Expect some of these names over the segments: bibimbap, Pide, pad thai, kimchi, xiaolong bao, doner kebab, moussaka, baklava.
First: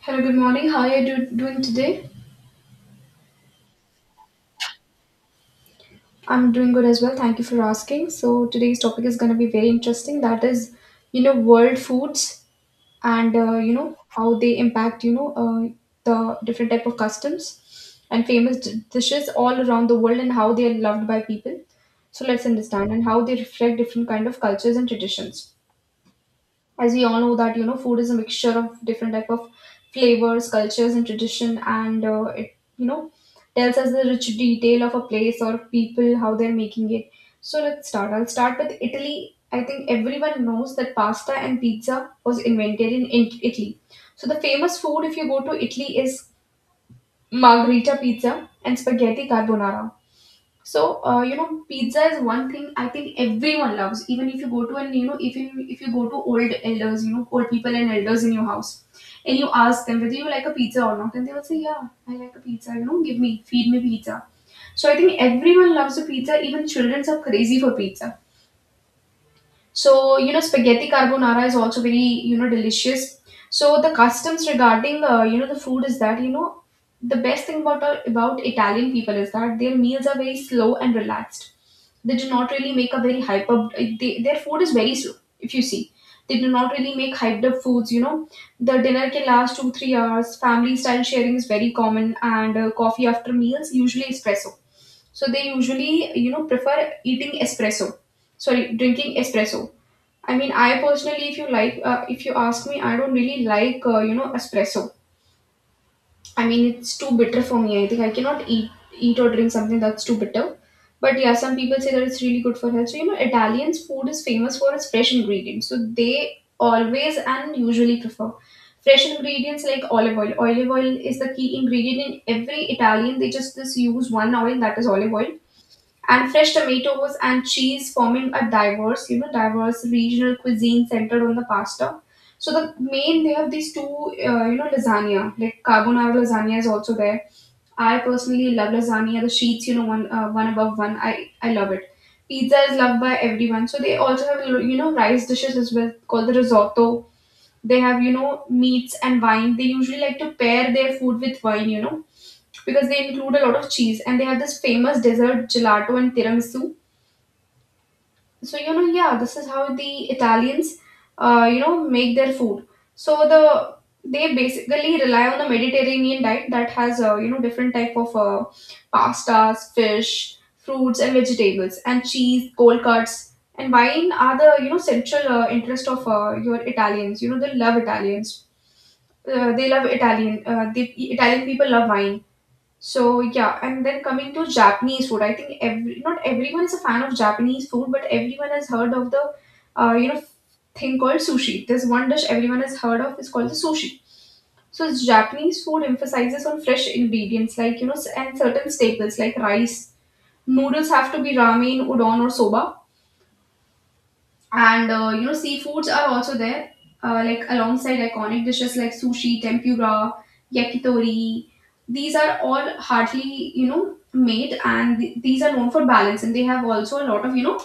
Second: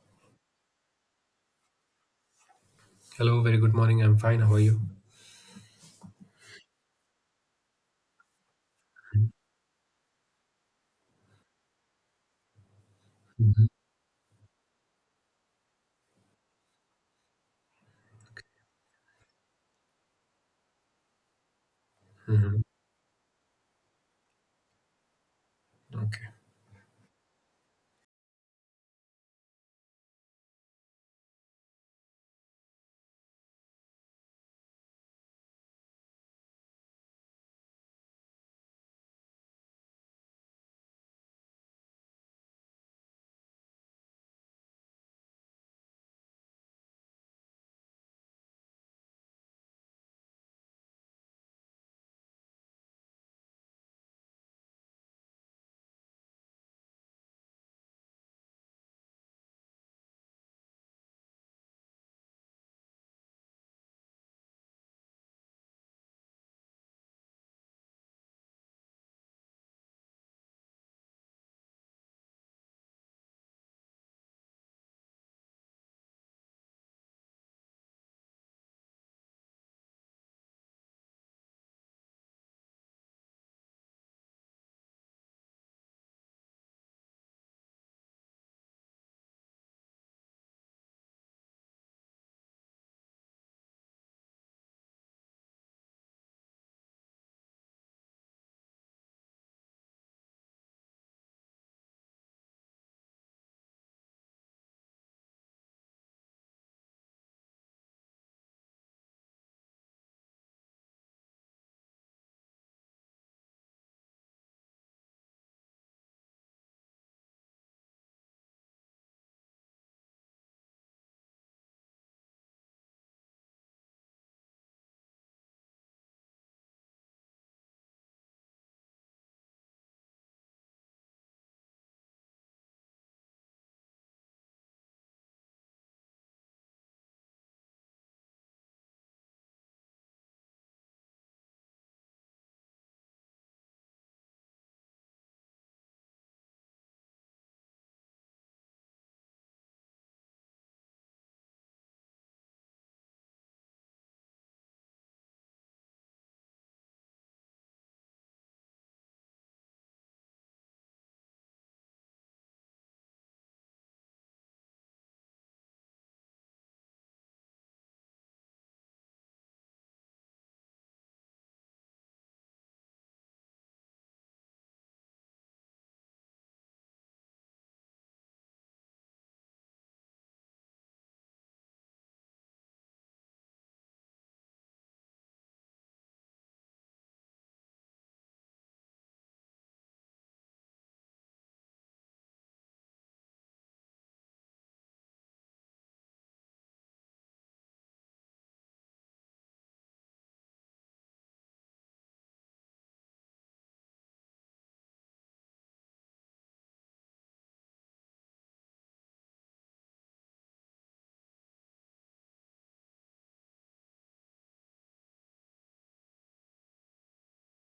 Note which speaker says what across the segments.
Speaker 1: Hello, good morning. How are you doing today?
Speaker 2: Hello, very good morning. I'm fine. How are you?
Speaker 1: I'm doing good as well. Thank you for asking. So today's topic is going to be very interesting. That is, world foods, and how they impact, the different type of customs and famous dishes all around the world, and how they are loved by people. So let's
Speaker 2: hmm
Speaker 1: understand and how they reflect different kind of cultures and traditions.
Speaker 2: Okay.
Speaker 1: As we all know that food is a mixture of different type of flavors, cultures, and tradition, and it, tells us the rich detail of a place or people, how they're making it. So let's start I'll start with Italy. I think everyone knows that pasta and pizza was invented in Italy. So the famous food, if you go to Italy, is margherita pizza and spaghetti carbonara. So pizza is one thing I think everyone loves. Even if you go to an you know, if you go to old elders, old people and elders in your house, and you ask them whether you like a pizza or not, and they will say, yeah, I like a pizza. Feed me pizza. So I think everyone loves a pizza. Even children are crazy for pizza. So spaghetti carbonara is also very delicious. So the customs regarding, the food, is that, the best thing about Italian people is that their meals are very slow and relaxed. They do not really make a very hype up. Their food is very slow. If you see, they do not really make hyped up foods. The dinner can last 2-3 hours. Family style sharing is very common, and coffee after meals, usually espresso. So they usually prefer eating espresso, sorry, drinking espresso. I mean, I personally, if you ask me, I don't really like, espresso. I mean, it's too bitter for me. I think I cannot eat or drink something that's too bitter. But yeah, some people say that it's really good for health. So Italians food is famous for its fresh ingredients. So they always and usually prefer fresh ingredients like olive oil. Olive oil is the key ingredient in every Italian. They just this use one oil, that is olive oil, and fresh tomatoes and cheese, forming a diverse, diverse regional cuisine centered on the pasta. So, they have these two, lasagna, like carbonara. Lasagna is also there. I personally love lasagna, the sheets, one, one above one. I love it. Pizza is loved by everyone, so they also have, rice dishes as well, called the risotto. They have, meats and wine. They usually like to pair their food with wine, because they include a lot of cheese. And they have this famous dessert, gelato and tiramisu. So yeah, this is how the Italians, make their food. So they basically rely on the Mediterranean diet that has, different type of, pastas, fish, fruits, and vegetables, and cheese, cold cuts, and wine are the, central, interest of, your Italians. They love Italians, they love Italian. The Italian people love wine. So yeah, and then coming to Japanese food, I think, every not everyone is a fan of Japanese food, but everyone has heard of the, uh, you know thing called sushi. There's one dish everyone has heard of. It's called the sushi. So Japanese food emphasizes on fresh ingredients, like, and certain staples like rice. Noodles have to be ramen, udon, or soba, and seafoods are also there, like alongside iconic dishes like sushi, tempura, yakitori. These are all hardly made, and these are known for balance, and they have also a lot of,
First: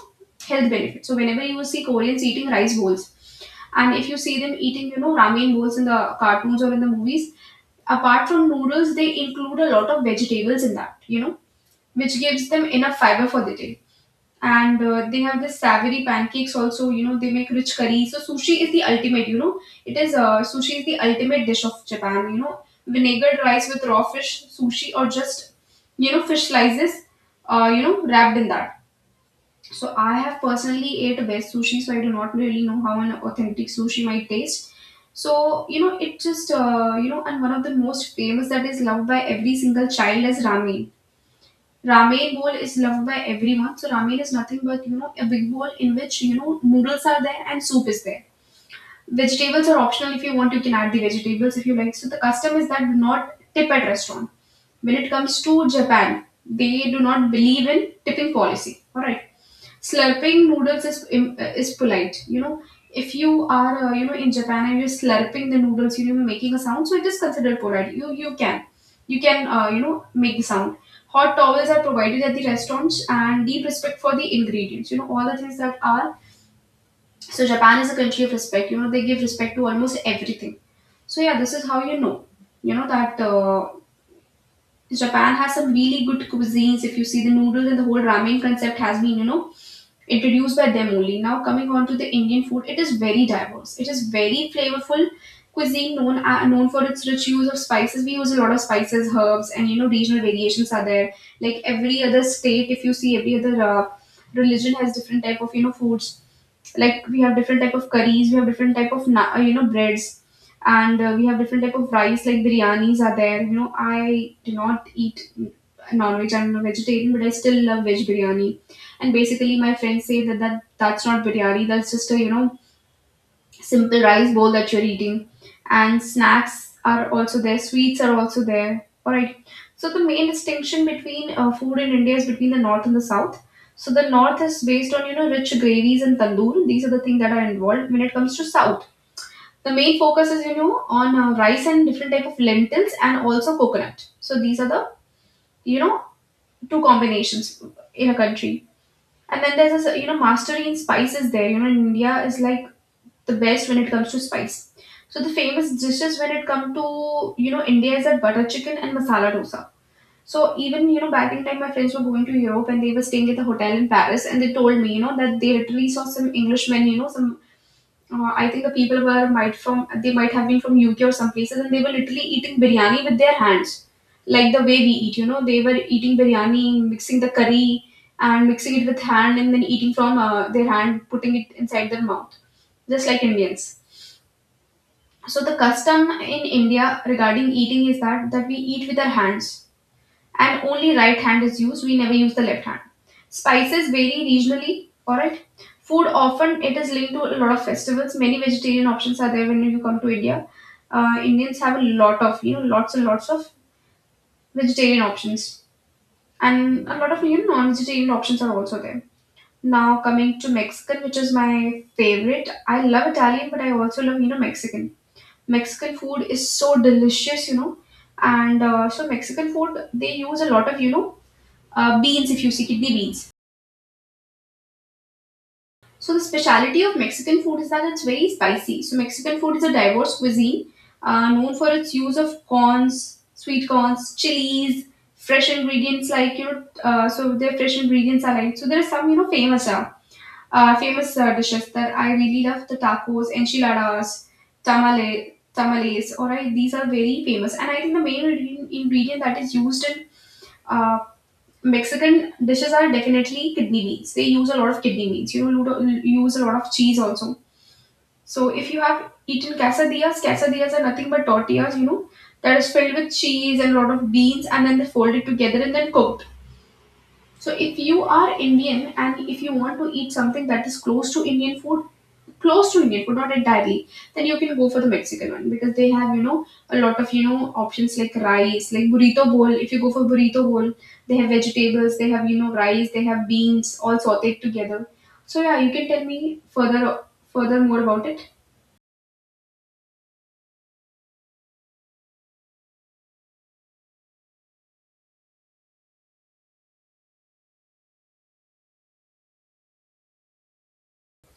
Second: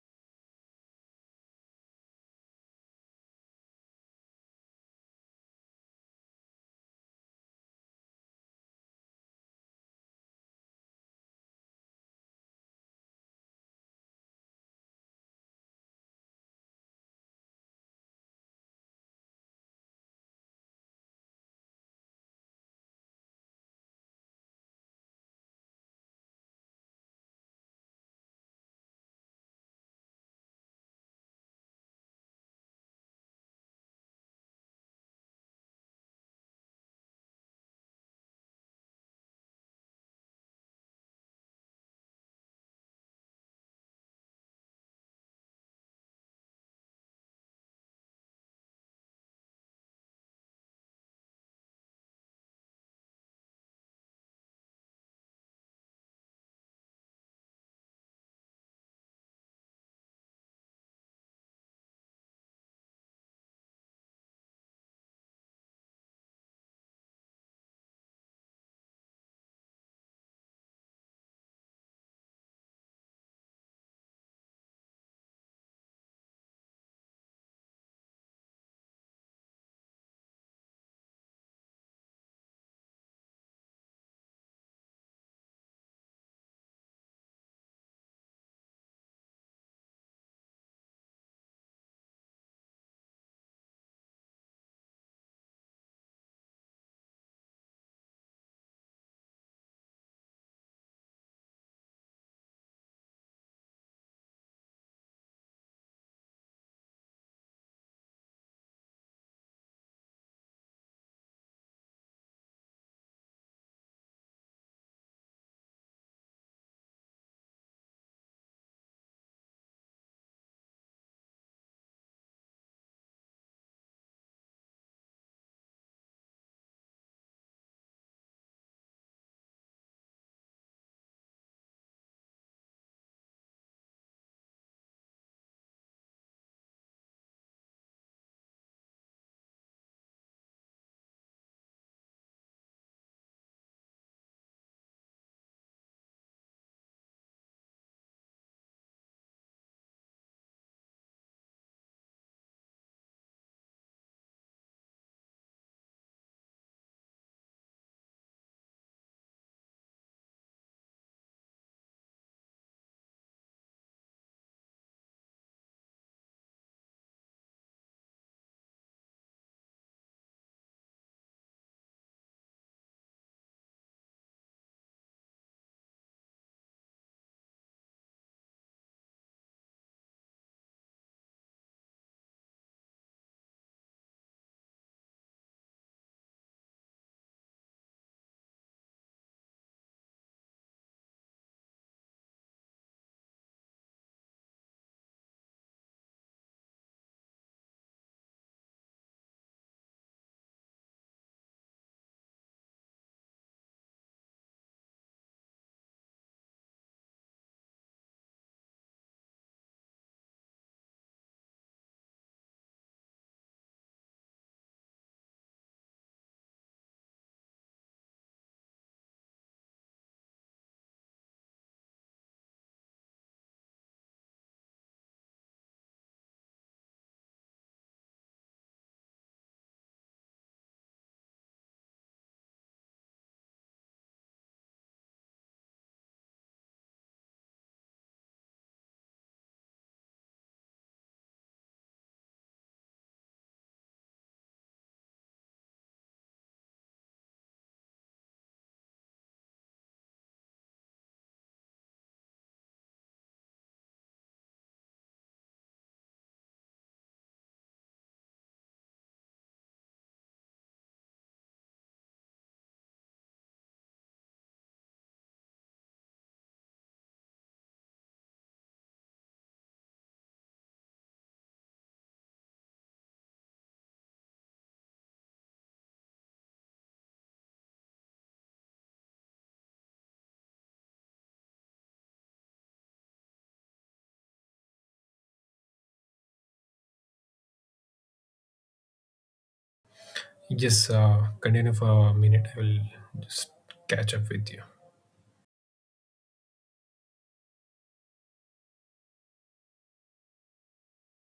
Speaker 1: health benefits. So whenever you see Koreans eating rice bowls, and if you see them eating, ramen bowls in the cartoons or in the movies, apart from noodles, they include a lot of vegetables in that, which gives them enough fiber for the day. And they have this savory pancakes also. They make rich curry. So sushi is the ultimate, it is, sushi is the ultimate dish of Japan. Vinegared rice with raw fish, sushi, or just, fish slices, wrapped in that. So I have personally ate best sushi, so I do not really know how an authentic sushi might taste. So it just, and one of the most famous that is loved by every single child is ramen. Ramen bowl is loved by everyone. So ramen is nothing but, a big bowl in which, noodles are there and soup is there. Vegetables are optional if you want. You can add the vegetables if you like. So the custom is that, do not tip at restaurant when it comes to Japan. They do not believe in tipping policy. All right, slurping noodles is polite. If you are, in Japan and you're slurping the noodles, making a sound, so it is considered polite. You can make the sound. Hot towels are provided at the restaurants and deep respect for the ingredients. You know all the things that are. So Japan is a country of respect. They give respect to almost everything. So yeah, this is how you know that, Japan has some really good cuisines. If you see, the noodles and the whole ramen concept has been, introduced by them only. Now coming on to the Indian food, it is very diverse. It is very flavorful cuisine known for its rich use of spices. We use a lot of spices, herbs, and, regional variations are there. Like every other state, if you see, every other, religion has different type of, foods. Like we have different type of curries. We have different type of, breads. And we have different type of rice, like biryanis are there. I do not eat non-veg. I'm a vegetarian, but I still love veg biryani. And basically my friends say that that's not biryani, that's just a, simple rice bowl that you're eating. And snacks are also there, sweets are also there. All right. So the main distinction between, food in India is between the north and the south. So the north is based on, rich gravies and tandoor. These are the things that are involved. When it comes to south, the main focus is, on, rice and different type of lentils and also coconut. So these are the, you know, two combinations in a country. And then there's this, mastery in spices there. In India is like the best when it comes to spice. So the famous dishes, when it comes to, India, is that butter chicken and masala dosa. So even, back in time, my friends were going to Europe and they were staying at the hotel in Paris, and they told me, that they literally saw some Englishmen, some, I think they might have been from UK or some places, and they were literally eating biryani with their hands, like the way we eat. They were eating biryani, mixing the curry and mixing it with hand, and then eating from, their hand, putting it inside their mouth, just like Indians. So the custom in India regarding eating is that we eat with our hands, and only right hand is used. We never use the left hand. Spices vary regionally. All right. Food often it is linked to a lot of festivals. Many vegetarian options are there when you come to India. Indians have a lot of, lots and lots of vegetarian options, and a lot of, non-vegetarian options are also there. Now coming to Mexican, which is my favorite. I love Italian, but I also love, Mexican. Mexican food is so delicious. And So Mexican food, they use a lot of, beans, if you see, kidney beans. So the speciality of Mexican food is that it's very spicy. So Mexican food is a diverse cuisine known for its use of corns, sweet corns, chilies, fresh ingredients. Their fresh ingredients are like, so there are some famous dishes that I really love: the tacos, enchiladas, tamales. All right, these are very famous, and I think the main ingredient that is used in uh, Mexican dishes are definitely kidney beans. They use a lot of kidney beans. Use a lot of cheese also. So if you have eaten quesadillas, quesadillas are nothing but tortillas, that is filled with cheese and a lot of beans, and then they fold it together and then cooked. So if you are Indian and if you want to eat something that is close to Indian food, close to Indian food, not entirely, then you can go for the Mexican one because they have, you know, a lot of, you know, options like rice, like burrito bowl. If you go for burrito bowl, they have vegetables, they have, you know, rice, they have beans all sauteed together. So yeah, you can tell me further further more about it.
Speaker 2: Just continue for a minute. I will just catch up with you.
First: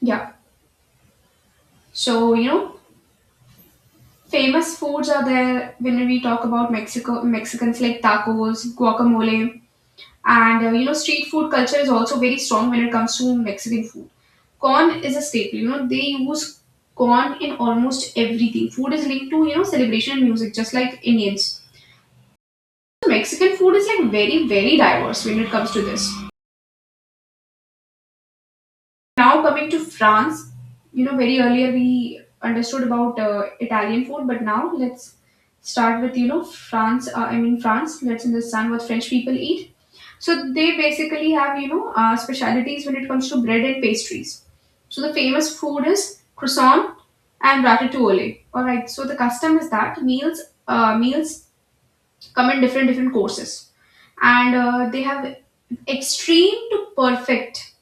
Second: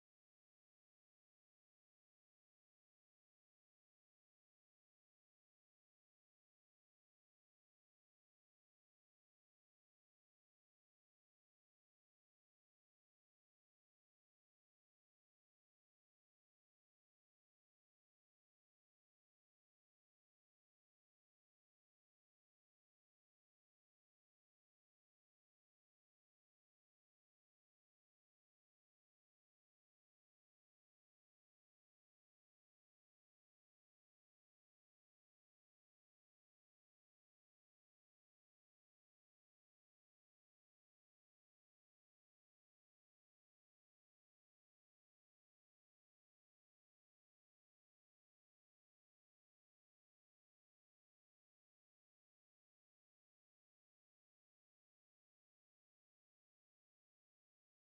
Speaker 1: Yeah. So, you know, famous foods are there when we talk about Mexico Mexicans, like tacos, guacamole. And you know, street food culture is also very strong when it comes to Mexican food. Corn is a staple. You know, they use corn in almost everything. Food is linked to, you know, celebration and music, just like Indians. So, Mexican food is like very diverse when it comes to this. Now coming to France, you know, very earlier we understood about Italian food, but now let's start with, you know, France. I mean France. Let's understand what French people eat. So they basically have, you know, specialities when it comes to bread and pastries. So the famous food is croissant and ratatouille. All right. So the custom is that meals come in different different courses, and they have extreme to perfect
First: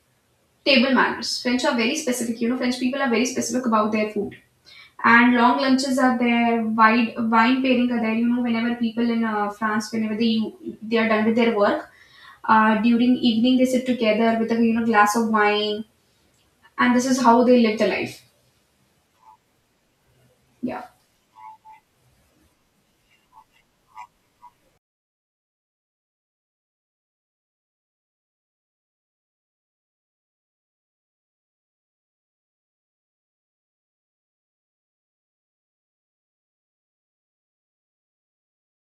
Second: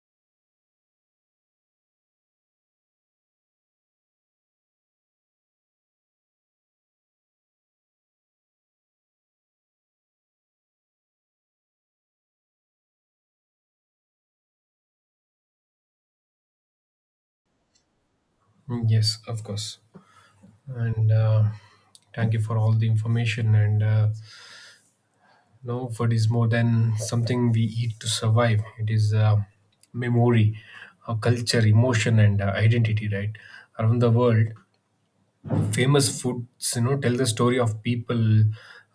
Speaker 1: table manners. French are very specific. You know, French people are very specific about their food. And long lunches are there. Wide wine pairing are there. You know, whenever people in France, whenever they are done with their work, during evening they sit together with a, you know, glass of wine, and this is how they live the life.
Speaker 2: Mm, yes, of course.
Speaker 1: Yeah.
Speaker 2: And thank you for all the information. And no, food is more than something we eat to survive. It is memory, culture, emotion, and identity. Right, around the world, famous foods you know tell the story of people,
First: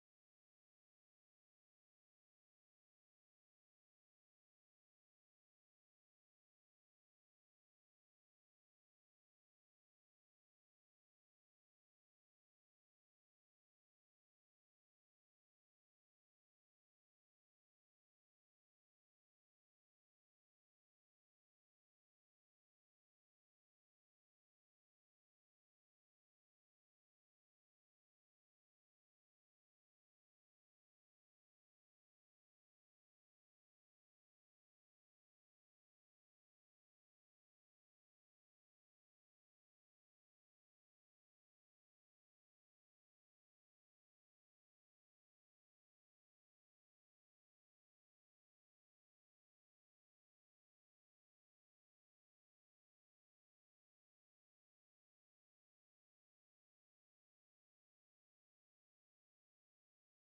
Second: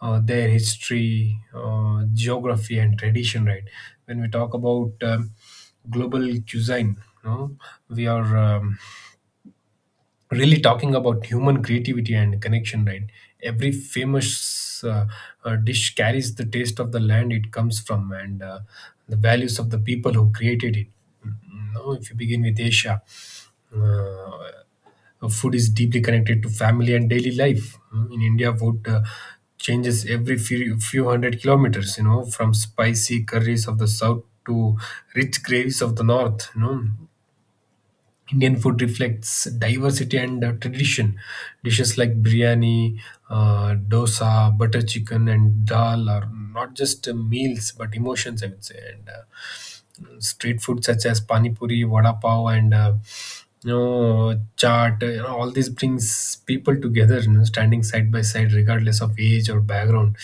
Speaker 2: their history, geography and tradition. Right, when we talk about global cuisine, you know, we are really talking about human creativity and connection. Right, every famous dish carries the taste of the land it comes from, and the values of the people who created it. No, if you begin with Asia, uh, food is deeply connected to family and daily life. Mm, in India, food changes every few hundred kilometers, you know, from spicy curries of the south to rich gravies of the north. You know, Indian food reflects diversity and tradition. Dishes like biryani, dosa, butter chicken, and dal are not just meals but emotions, I would say. And street food such as pani puri, vada pav, and you know, chaat, you know, all this brings people together, you know, standing side by side, regardless of age or background.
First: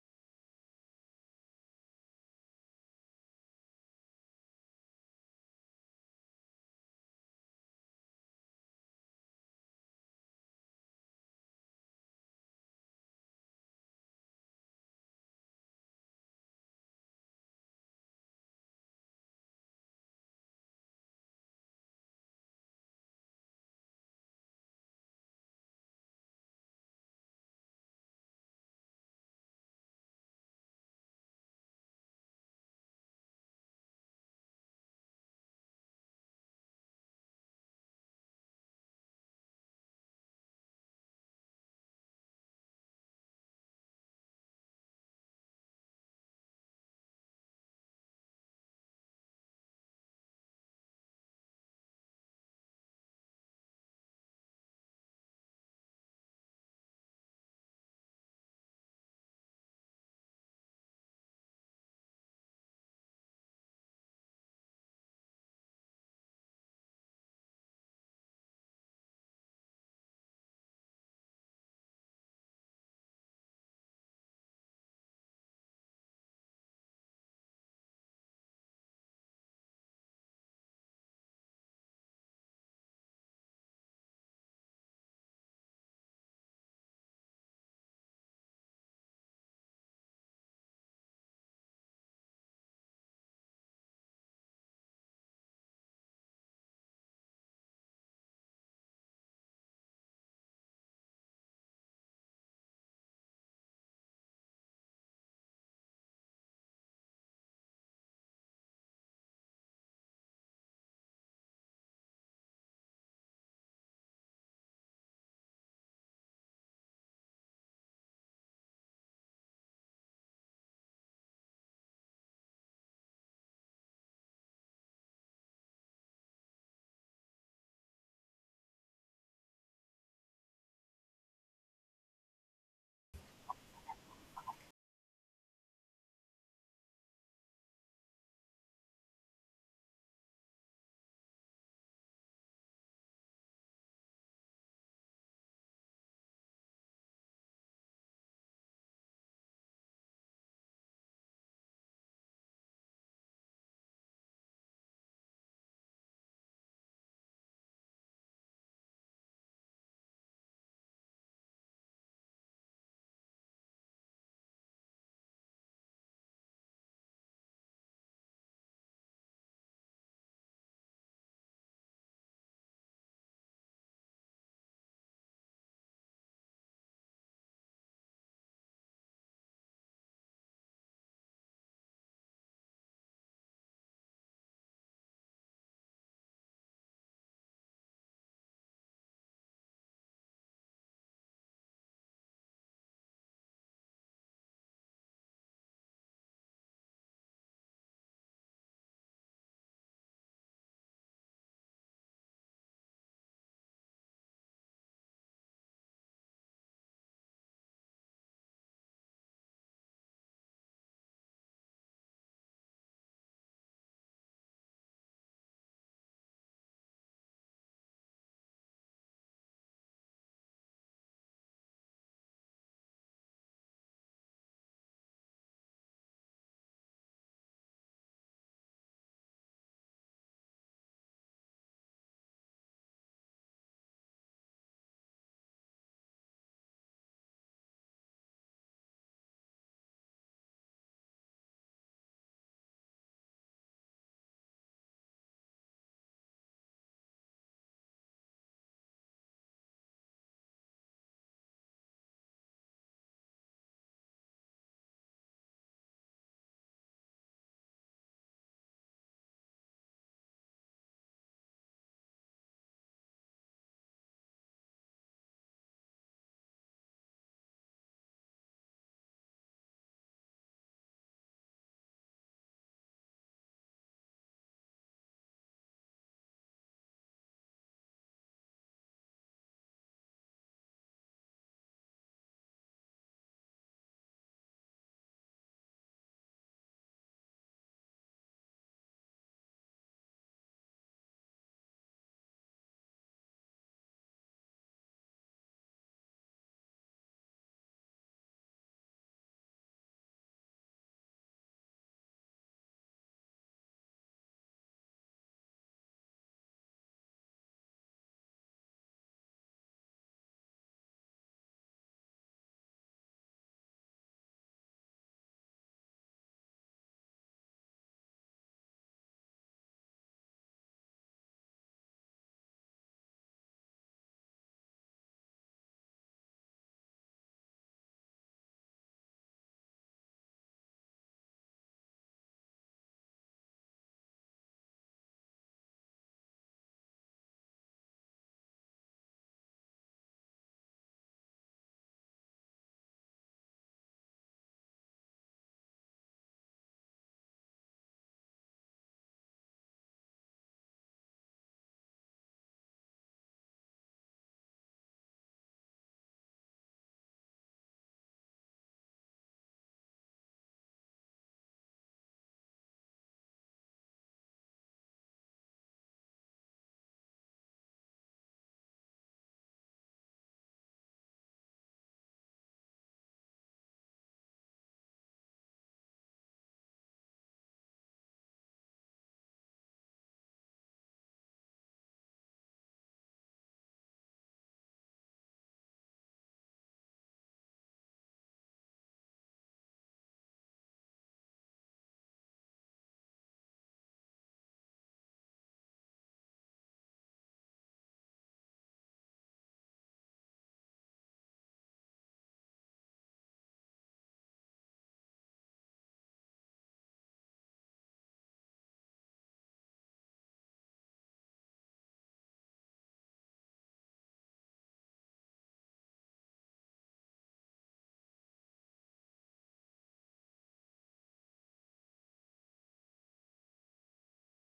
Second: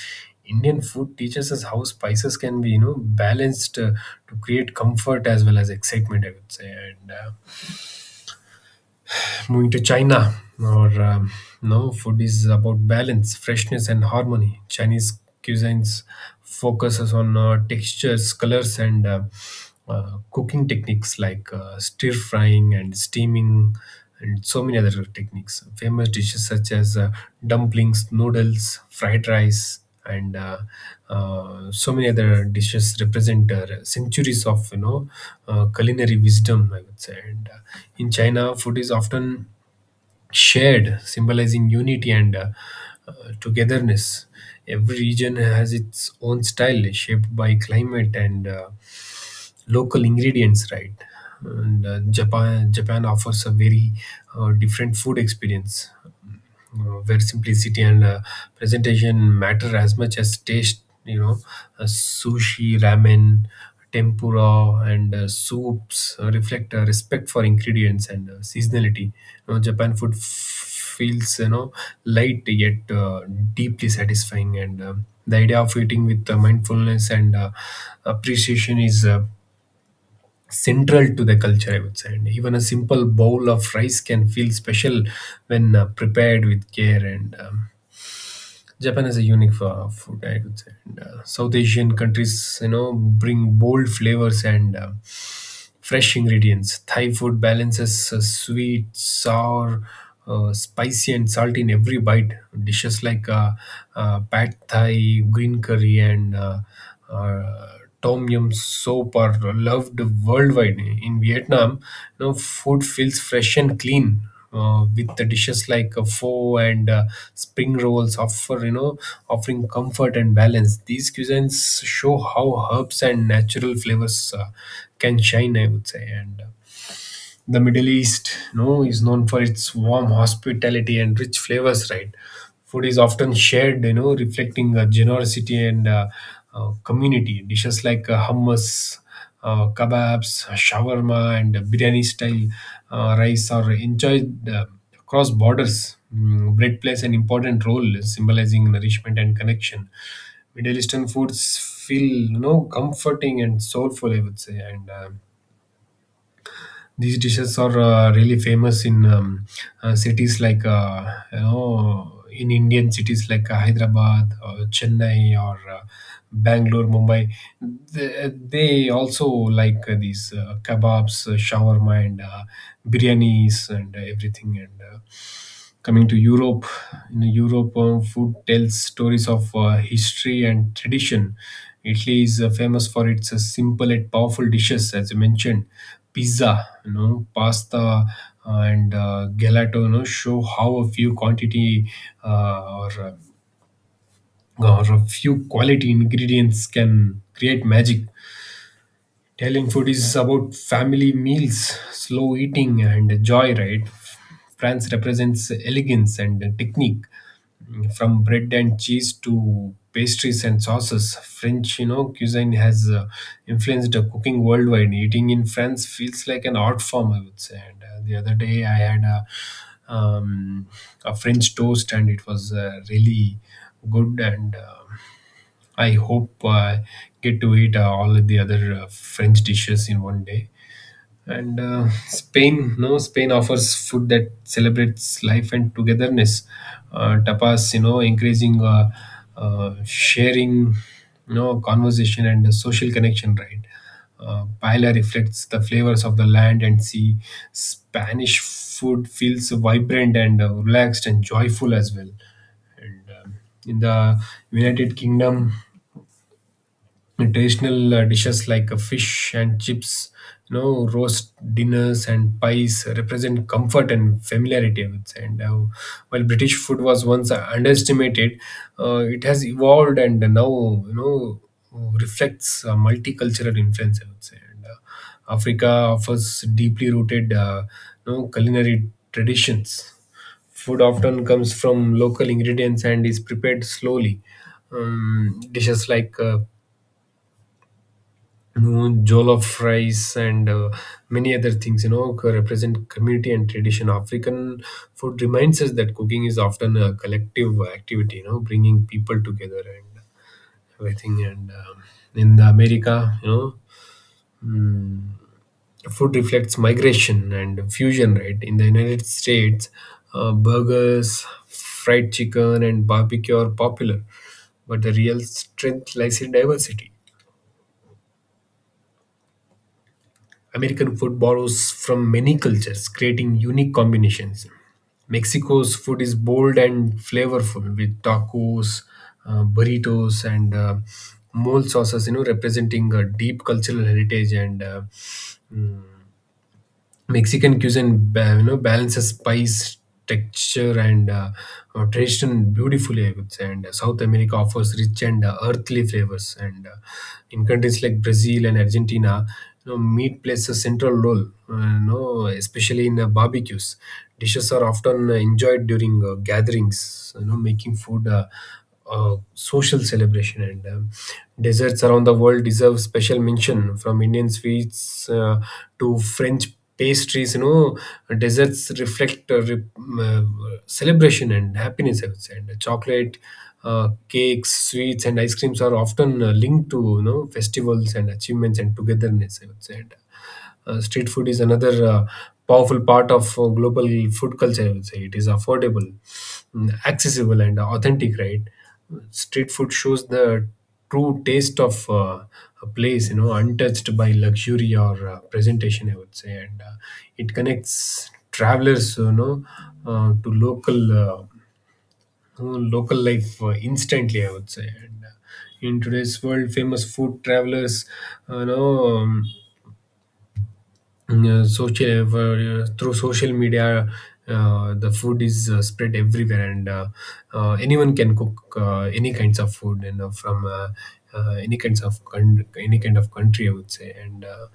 Speaker 2: Indian food teaches us how spices can be, you know, balanced to create comfort as well as excitement, I would say. And moving to China, or no, food is about balance, freshness, and harmony. Chinese cuisines focuses on textures, colors, and cooking techniques like stir frying and steaming, and so many other techniques. Famous dishes such as dumplings, noodles, fried rice, and so many other dishes represent centuries of you know culinary wisdom, I would say. And in China, food is often shared, symbolizing unity and uh, togetherness. Every region has its own style, shaped by climate and local ingredients. Right, and uh, japan, Japan offers a very different food experience, where simplicity and presentation matter as much as taste. You know, sushi, ramen, tempura, and soups reflect a respect for ingredients and seasonality. You know, Japan feels, you know, light, yet deeply satisfying. And the idea of eating with mindfulness and appreciation is central to the culture, I would say. And even a simple bowl of rice can feel special when prepared with care. And Japan has a unique food, I would say. And South Asian countries, you know, bring bold flavors and fresh ingredients. Thai food balances sweet, sour, spicy, and salty in every bite. Dishes like pad thai, green curry, and uh, tom yum soup are loved worldwide. In Vietnam, you know, food feels fresh and clean, with the dishes like pho and spring rolls offering comfort and balance. These cuisines show how herbs and natural flavors can shine, I would say. And the Middle East, you know, is known for its warm hospitality and rich flavors. Right, food is often shared, you know, reflecting generosity and community. Dishes like hummus, kebabs, shawarma, and biryani-style rice are enjoyed across borders. Mm, bread plays an important role, symbolizing nourishment and connection. Middle Eastern foods feel, you know, comforting and soulful, I would say. And these dishes are really famous in cities like you know, in Indian cities like Hyderabad, or Chennai, or Bangalore, Mumbai. They also like these kebabs, shawarma, and biryanis, and everything. And coming to Europe, in Europe, food tells stories of history and tradition. Italy is famous for its simple yet powerful dishes, as you mentioned, pizza, you know, pasta, and gelato. You know, show how a few quantity uh, or uh, or a few quality ingredients can create magic. Italian food is about family meals, slow eating, and joy, right? France represents elegance and technique. Mm, from bread and cheese to pastries and sauces. French, you know, cuisine has influenced the cooking worldwide. Eating in France feels like an art form, I would say. And the other day, I had um, a French toast, and it was really good and. I hope I get to eat all of the other French dishes in one day. And Spain, no, Spain offers food that celebrates life and togetherness. Tapas, you know, encouraging sharing, you know, conversation and social connection, right? Paella reflects the flavors of the land and sea. Spanish food feels vibrant and relaxed and joyful as well. And In the United Kingdom, and traditional dishes like fish and chips, you know, roast dinners and pies represent comfort and familiarity, I would say. And while British food was once underestimated, it has evolved and now, you know, reflects multicultural influence, I would say. And Africa offers deeply rooted you know, culinary traditions. Food often comes from local ingredients and is prepared slowly. Dishes like you know, jollof rice and many other things, you know, represent community and tradition. African food reminds us that cooking is often a collective activity, you know, bringing people together and everything. And In the America, you know, mm, food reflects migration and fusion. Right, in the United States, burgers, fried chicken and barbecue are popular, but the real strength lies in diversity. American food borrows from many cultures, creating unique combinations. Mexico's food is bold and flavorful, with tacos, burritos, and mole sauces. You know, representing a deep cultural heritage. Mm, Mexican cuisine, you know, balances spice, texture, and tradition beautifully, I would say. And South America offers rich and earthly flavors. And in countries like Brazil and Argentina, you know, meat plays a central role. You know, especially in barbecues, dishes are often enjoyed during gatherings, you know, making food social celebration. And Desserts around the world deserve special mention. From Indian sweets to French pastries, you know, desserts reflect celebration and happiness, I would say. And chocolate, cakes, sweets, and ice creams are often linked to you know festivals and achievements and togetherness, I would say. Street food is another powerful part of global food culture, I would say. It is affordable, accessible, and authentic, right? Street food shows the true taste of a place, you know, untouched by luxury or presentation, I would say. And it connects travelers, you know, to Uh, local life instantly, I would say. And In today's world, famous food travelers, you know, Mm, social through social media, the food is spread everywhere, and anyone can cook any kinds of food, you know, from any kind of country, I would say. and uh,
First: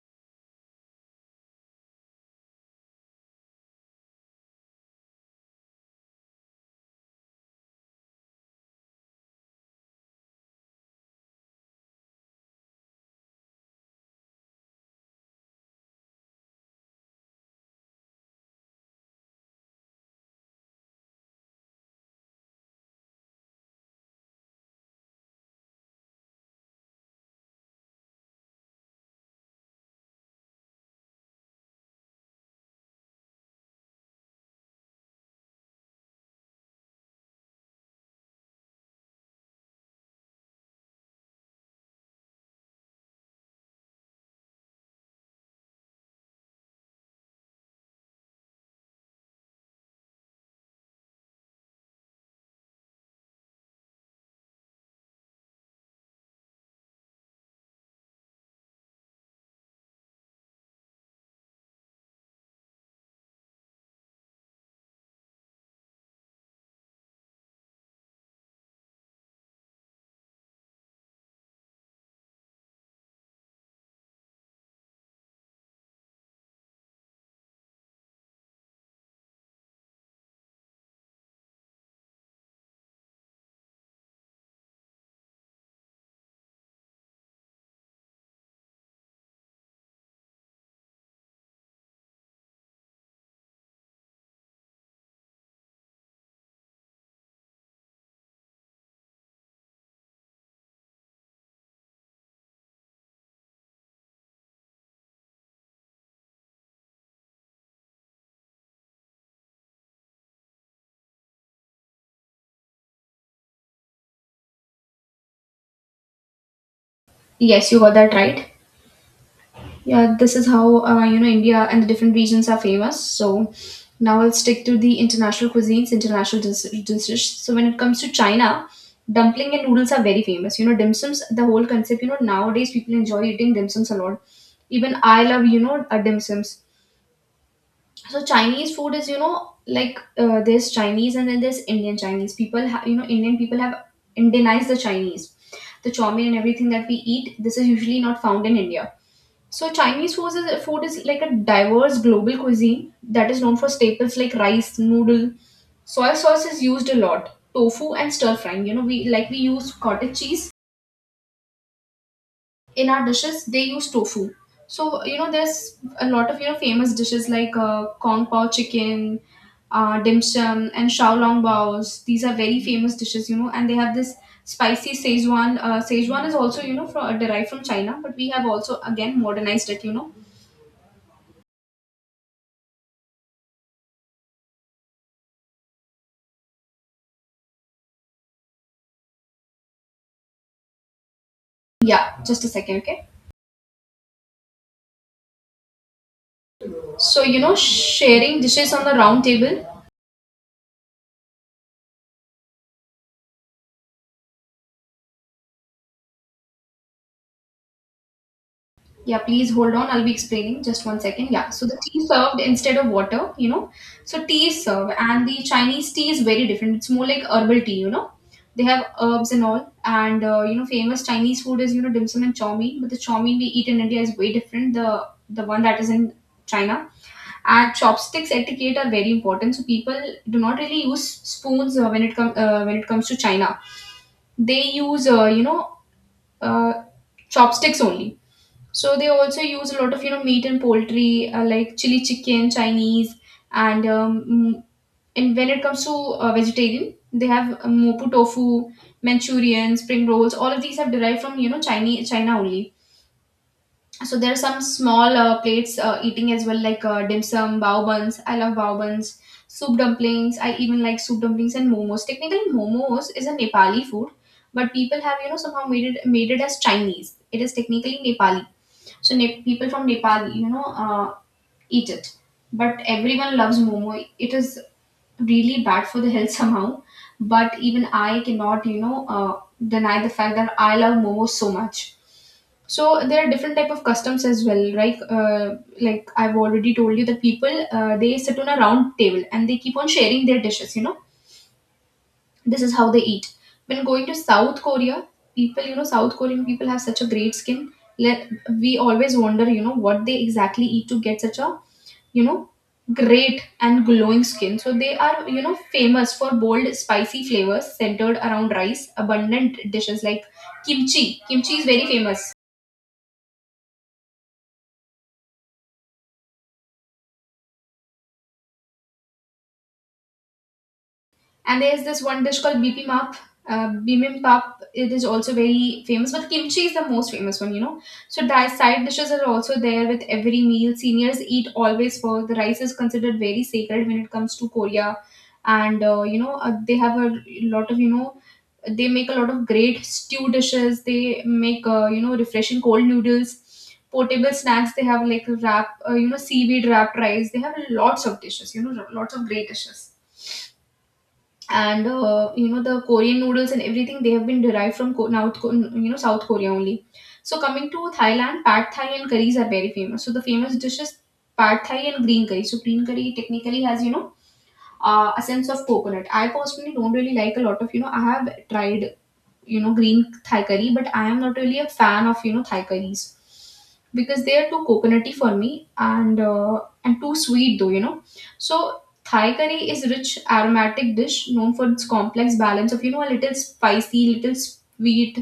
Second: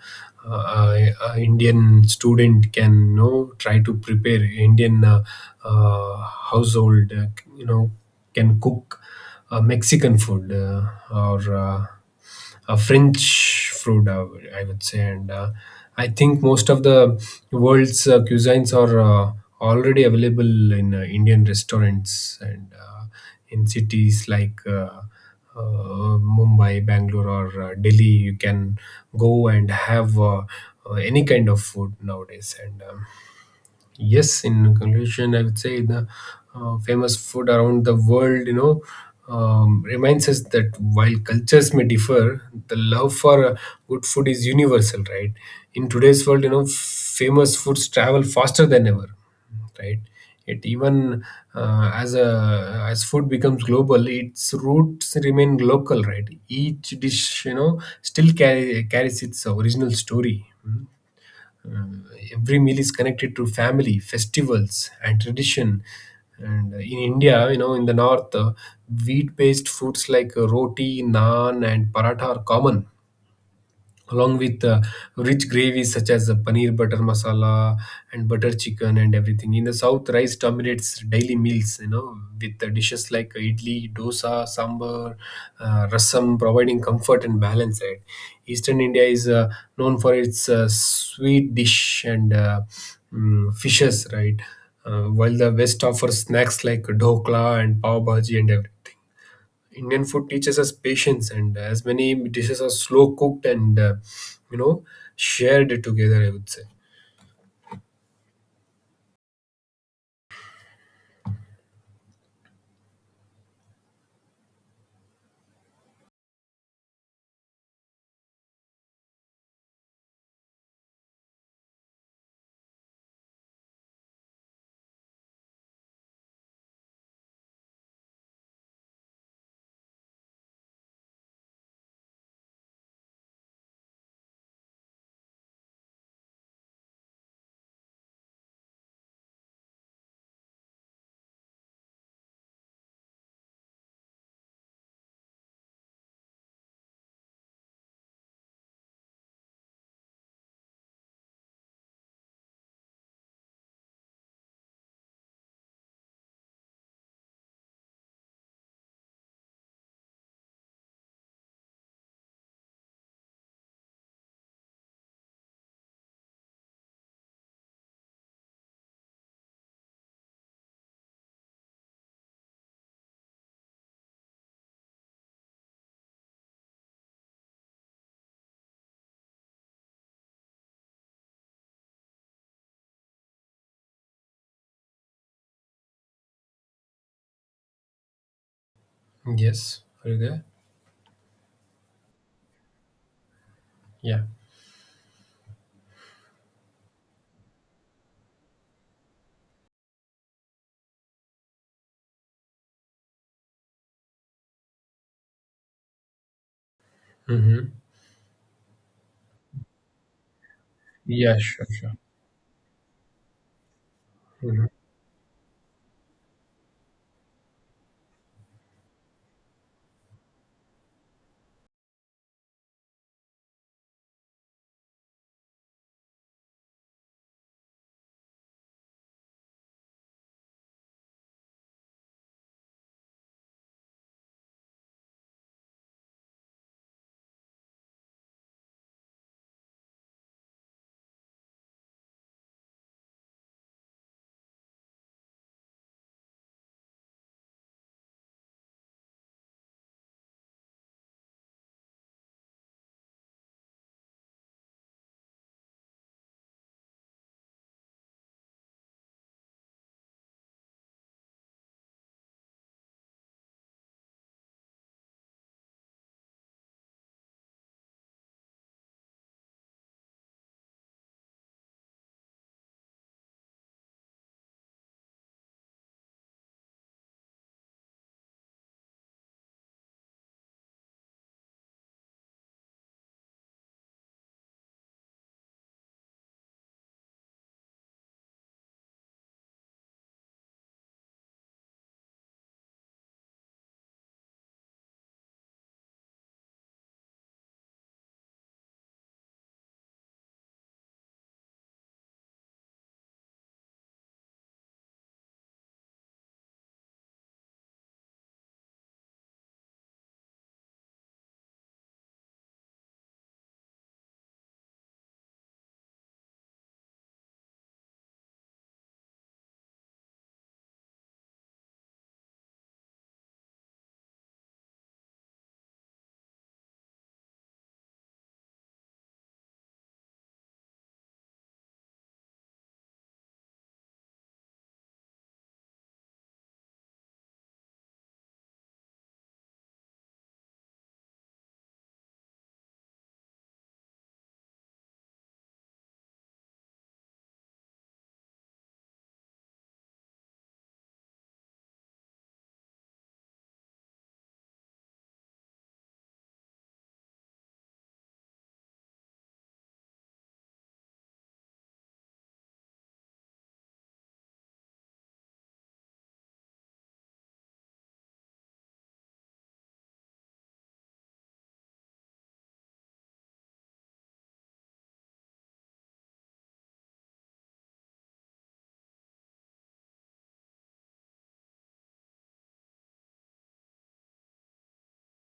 Speaker 2: uh, a, a Indian student can, you know, try to prepare indian uh, household you know can cook Mexican food, or a French food, I would say. And I think most of the world's cuisines are already available in Indian restaurants and in cities like Mumbai, Bangalore, or Delhi. You can go and have any kind of food nowadays. And Yes, in conclusion, I would say, the famous food around the world, you know, reminds us that while cultures may differ, the love for good food is universal, right? In today's world, you know, famous foods travel faster than ever, right? It even as a as food becomes global, its roots remain local, right? Each dish, you know, carries its original story. Hmm? Um, every meal is connected to family, festivals, and tradition. And in India, you know, in the north, wheat-based foods like roti, naan, and paratha are common along with rich gravies such as the paneer butter masala and butter chicken and everything. In the south, rice dominates daily meals, you know, with the dishes like idli, dosa, sambar, rasam, providing comfort and balance, right? Eastern India is known for its sweet dish and fishes, right? While the west offers snacks like dhokla and pav bhaji and everything. Indian food teaches us patience, and as many dishes are slow cooked and, you know, shared together, I would say.
Speaker 1: Yes, you got that right. Yeah, this is how, you know, India and the different regions are famous. So now I'll stick to the international cuisines, dishes. So when it comes to China, dumpling and noodles are very famous. You know, dim sums. The whole concept. You know, nowadays people enjoy eating dim sums a lot. Even I love, you know, dim sums. So Chinese food is, you know, like there's Chinese and then there's Indian Chinese. People have you know Indian people have Indianized the Chinese. The chow mein and everything that we eat, this is usually not found in India. So food is like a diverse global cuisine that is known for staples like rice, noodle. Soy sauce is used a lot. Tofu and stir frying. You know, we use cottage cheese in our dishes. They use tofu. So, you know, there's a lot of, you know, famous dishes like kong pao chicken, dim sum, and xiaolong bao's. These are very famous dishes. You know, and they have this spicy Szechuan. Szechuan is also, you know, derived from China, but we have also again modernized it, you know.
Speaker 2: Yes, are you there?
Speaker 1: Yeah, just a second, okay?
Speaker 2: Yeah.
Speaker 1: So, you know, sharing dishes on the round table.
Speaker 2: Mm-hmm.
Speaker 1: Yeah, please hold on. I'll be explaining just 1 second.
Speaker 2: Yeah,
Speaker 1: Yeah,
Speaker 2: sure,
Speaker 1: so the
Speaker 2: sure.
Speaker 1: tea served instead of water, you know. So, tea is
Speaker 2: hmm
Speaker 1: served, and the Chinese tea is very different. It's more like herbal tea, you know. They have herbs and all. And, you know, famous Chinese food is, you know, dim sum and chow mein. But the chow mein we eat in India is way different. The one that is in China. And chopsticks etiquette are very important, so people do not really use spoons when it comes to China. They use, you know, uh, chopsticks only. So they also use a lot of, you know, meat and poultry, like chili chicken Chinese. And and when it comes to vegetarian, they have mopu tofu, manchurian, spring rolls. All of these have derived from, you know, Chinese China only. So there are some small plates eating as well, like dim sum, bao buns. I love bao buns, soup dumplings. I even like soup dumplings and momos. Technically momos is a Nepali food, but people have, you know, somehow made it as Chinese. It is technically Nepali. So people from Nepal, you know, eat it, but everyone loves momo. It is really bad for the health somehow, but even I cannot, you know, deny the fact that I love momos so much. So there are different type of customs as well, right? Like I've already told you that people, they sit on a round table and they keep on sharing their dishes, you know. This is how they eat. When going to South Korea, people, you know, South Korean people have such a great skin. Let, we always wonder, you know, what they exactly eat to get such a, you know, great and glowing skin. So they are, you know, famous for bold spicy flavors centered around rice, abundant dishes like kimchi. Kimchi is very famous. And there's this one dish called bibimbap. Bibimbap. It is also very famous, but kimchi is the most famous one. You know, so side dishes are also there with every meal. Seniors eat always for the rice is considered very sacred when it comes to Korea, and you know, they have a lot of, you know, they make a lot of great stew dishes. They make, you know, refreshing cold noodles. Portable snacks, they have like wrap, you know, seaweed wrapped rice. They have lots of dishes, you know, lots of great dishes. And you know, the Korean noodles and everything they have been derived from you know, South Korea only. So coming to Thailand, pad thai and curries are very famous. So the famous dishes, pad thai and green curry. So green curry technically has, you know, a sense of coconut. I personally don't really like a lot of, you know, I have tried, you know, green thai curry, but I am not really a fan of, you know, Thai curries because they are too coconutty for me, and too sweet though, you know. So Thai curry is rich aromatic dish known for its complex balance of, you know, a little spicy, little sweet,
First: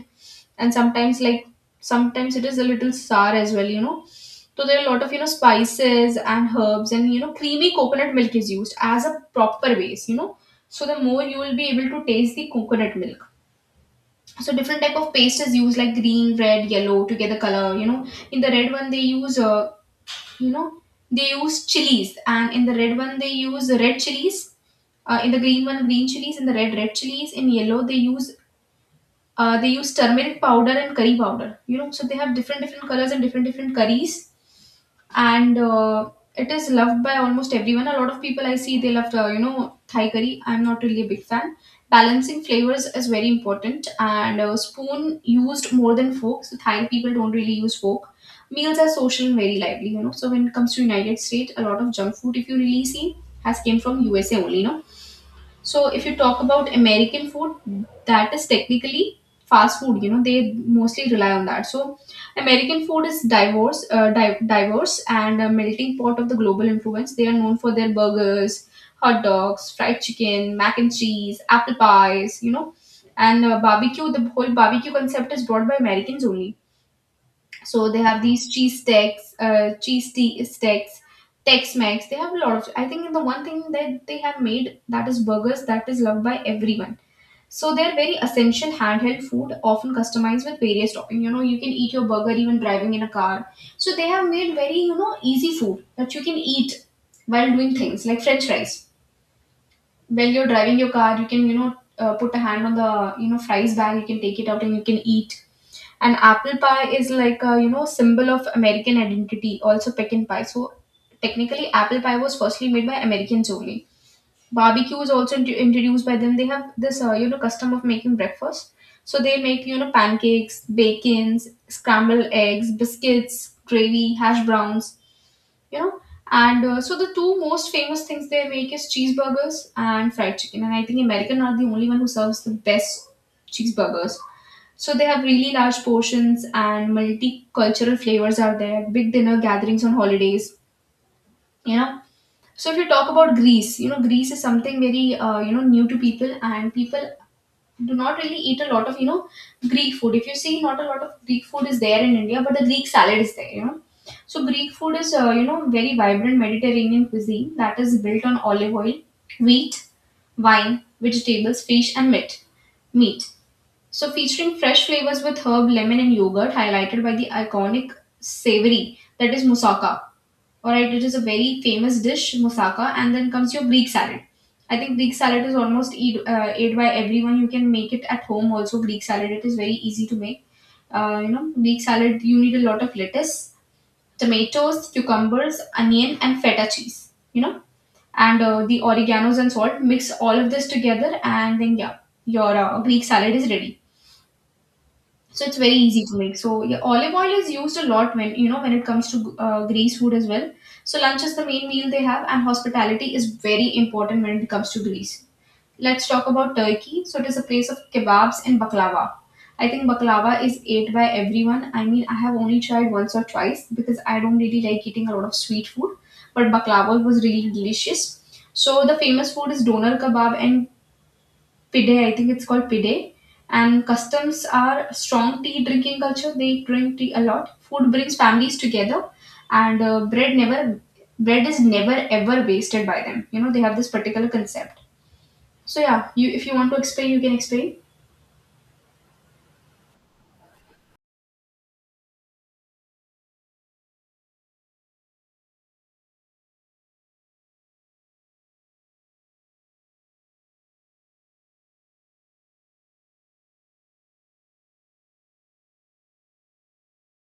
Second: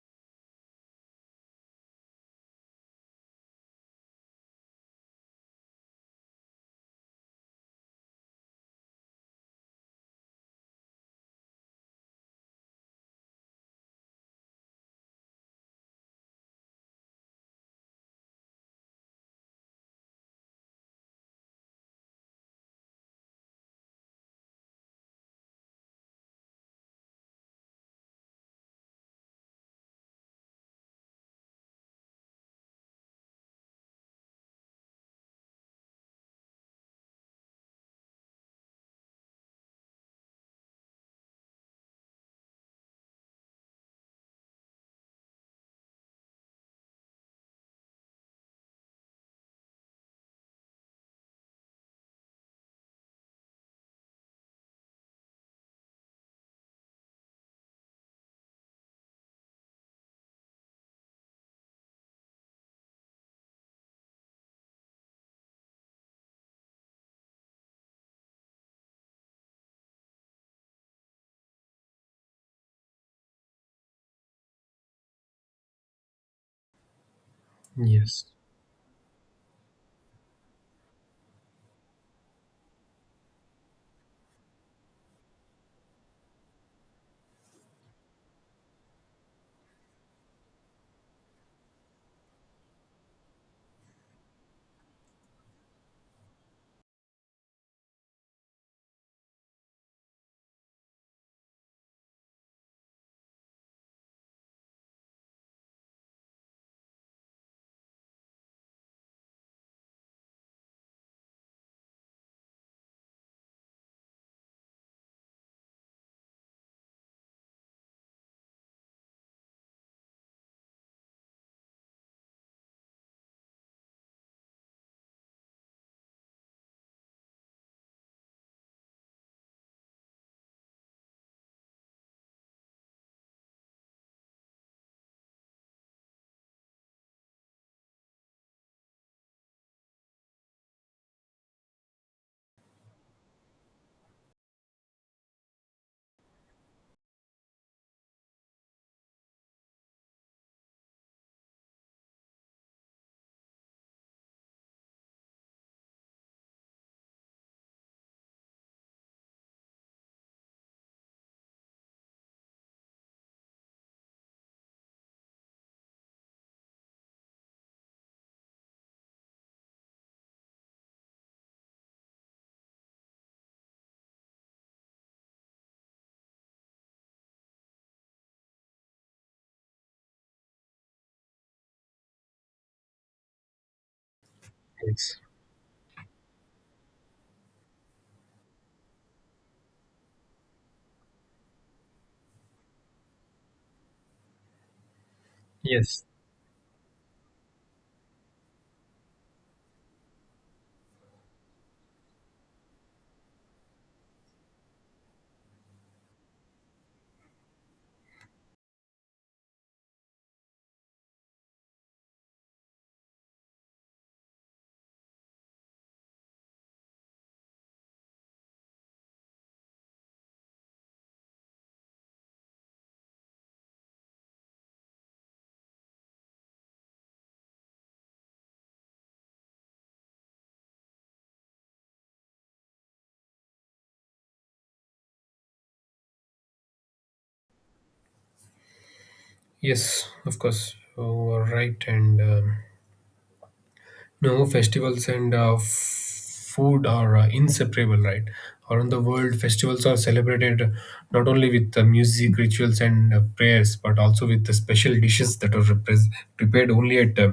Speaker 1: and sometimes it is a little sour as well, you know. So there are a lot of, you know, spices and herbs, and, you know, creamy coconut milk is used as a proper base, you know. So the more you will be able to taste the coconut milk. So different type of paste is used like green, red, yellow to get the color, you know. In the red one they use, you know they use chilies, and in the red one they use red chilies. In the green one green chilies, in the red red chilies, in yellow they use, they use turmeric powder and curry powder, you know. So they have different different colors and different different curries, and it is loved by almost everyone. A lot of people I see they love, you know, Thai curry. I'm not really a big fan. Balancing flavors is very important, and spoon used more than fork. So Thai people don't really use fork. Meals are social and very lively, you know. So when it comes to United States, a lot of junk food, if you really see, has came from USA only, no. So if you talk about American food, that is technically fast food. You know, they mostly rely on that. So American food is diverse, diverse and a melting pot of the global influence. They are known for their burgers, hot dogs, fried chicken, mac and cheese, apple pies. You know, and barbecue. The whole barbecue concept is brought by Americans only. So they have
Speaker 2: Yes,
Speaker 1: these cheese sticks, cheese tea sticks, Tex-Mex. They have a lot of. I think the one thing that they have made that is burgers that is loved by everyone. So they're very essential handheld food, often customized with various toppings. You know, you can eat your burger even driving in a car. So they have made very, you know, easy food that you can eat while doing things, like French fries. While you're driving your car, you can, you know, put a hand on the, you know, fries bag. You can take it out and you can eat. And apple pie is like a, you know, symbol of American identity. Also pecan pie. So technically apple pie was firstly made by Americans only. Barbecue is also introduced by them. They have this, you know, custom of making breakfast. So they make, you know, pancakes, bacons, scrambled eggs, biscuits, gravy, hash browns, you know. And so the two most famous things they make is cheeseburgers and fried chicken, and I think American are the only one who serves the best cheeseburgers. So they have really large portions and multicultural flavors are there. Big dinner gatherings on holidays, you know. So if you talk about Greece, you know, Greece is something very, you know, new to people, and people do not really eat a lot of, you know, Greek food if you see. Not a lot of Greek food is there in India, but the Greek salad is there, you know. So Greek food is, you know, very vibrant Mediterranean cuisine that is built on olive oil, wheat, wine, vegetables, fish, and meat. So featuring fresh flavors with herb, lemon, and yogurt, highlighted by the iconic savory, that is moussaka. All right, it is a very famous dish, moussaka, and then comes your Greek salad. I think Greek salad is almost ate by everyone. You can make it at home also. Greek salad, it is very easy to make. You know, Greek salad, you need a lot of lettuce, tomatoes,
Speaker 2: yes,
Speaker 1: cucumbers, onion, and feta cheese. You know, and the oreganos and salt. Mix all of this together, and then yeah, your Greek salad is ready. So it's very
Speaker 2: yes,
Speaker 1: easy to make. So yeah, olive oil is used a lot when, you know, when it comes to Greece food as well. So lunch is the main meal they have, and hospitality is very important when it comes to Greece. Let's talk about Turkey. So it is a place of kebabs and baklava. I think baklava is ate by everyone. I mean, I have only tried once or twice because I don't really like eating a lot of sweet food, but baklava was really delicious. So the famous food is doner kebab and Pide, I think it's called Pide. And customs are strong tea drinking culture. They drink tea a lot. Food brings families together, and bread is never ever wasted by them. You know they have this particular concept. So yeah, you if you want to explain, you can explain.
Speaker 2: yes. Of course, you are right, and No, festivals and food are inseparable, right? Around the world, festivals are celebrated not only with music, rituals, and prayers, but also with the special dishes that are repres prepared only at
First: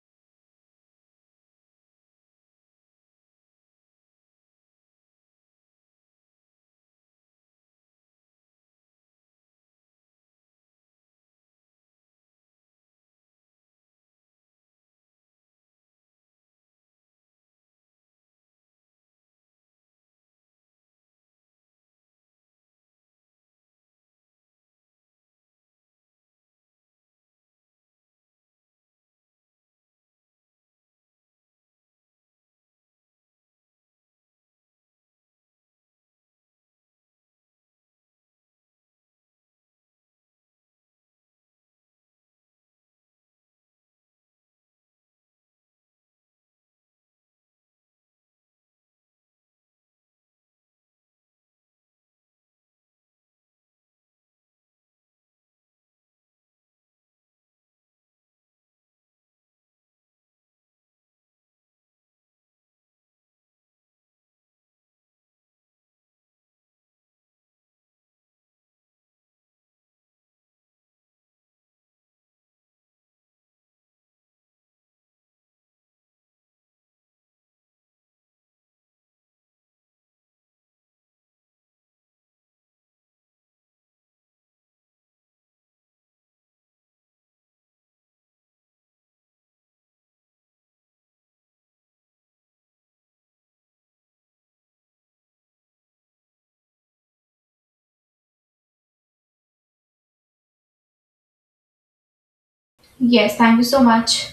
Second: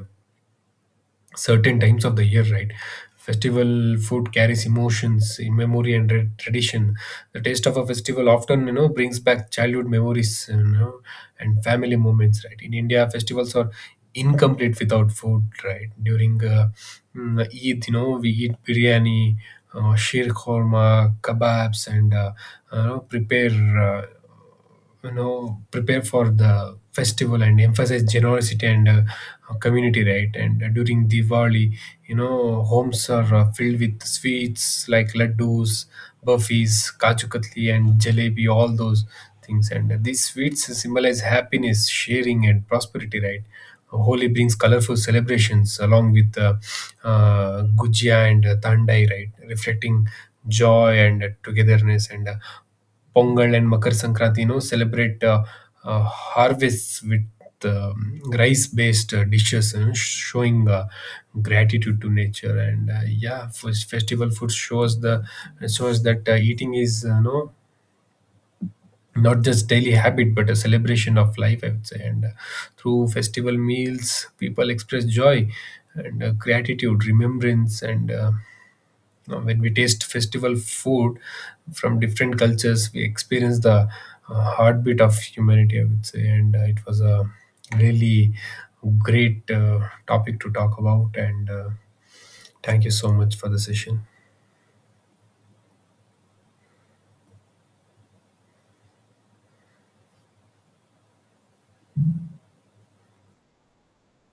Speaker 2: certain times of the year, right? Festival food carries emotions in memory and tradition. The taste of a festival often, you know, brings back childhood memories, you know, and family moments, right? In India, festivals are incomplete without food, right? During Eid, you know, we eat biryani, sheer korma, kebabs, and prepare. You know, prepare for the festival and emphasize generosity and community. Right, and during Diwali, you know, homes are filled with sweets like laddus, burfis, kaju katli and jalebi, all those things. And these sweets symbolize happiness, sharing and prosperity, right? Holi brings colorful celebrations along with gujia and thandai, right? Reflecting joy and togetherness. And Pongal and Makar Sankranti, you know, celebrate harvests with rice-based dishes, you know, showing gratitude to nature. And yeah, festival food shows that eating is, you not just daily habit but a celebration of life, I would say. And through festival meals, people express joy and gratitude, remembrance, and now, when we taste festival food from different cultures, we experience the heartbeat of humanity, I would say. And it was a really great topic to talk about. And thank you so much for the session.
Speaker 1: Yes, thank you so much.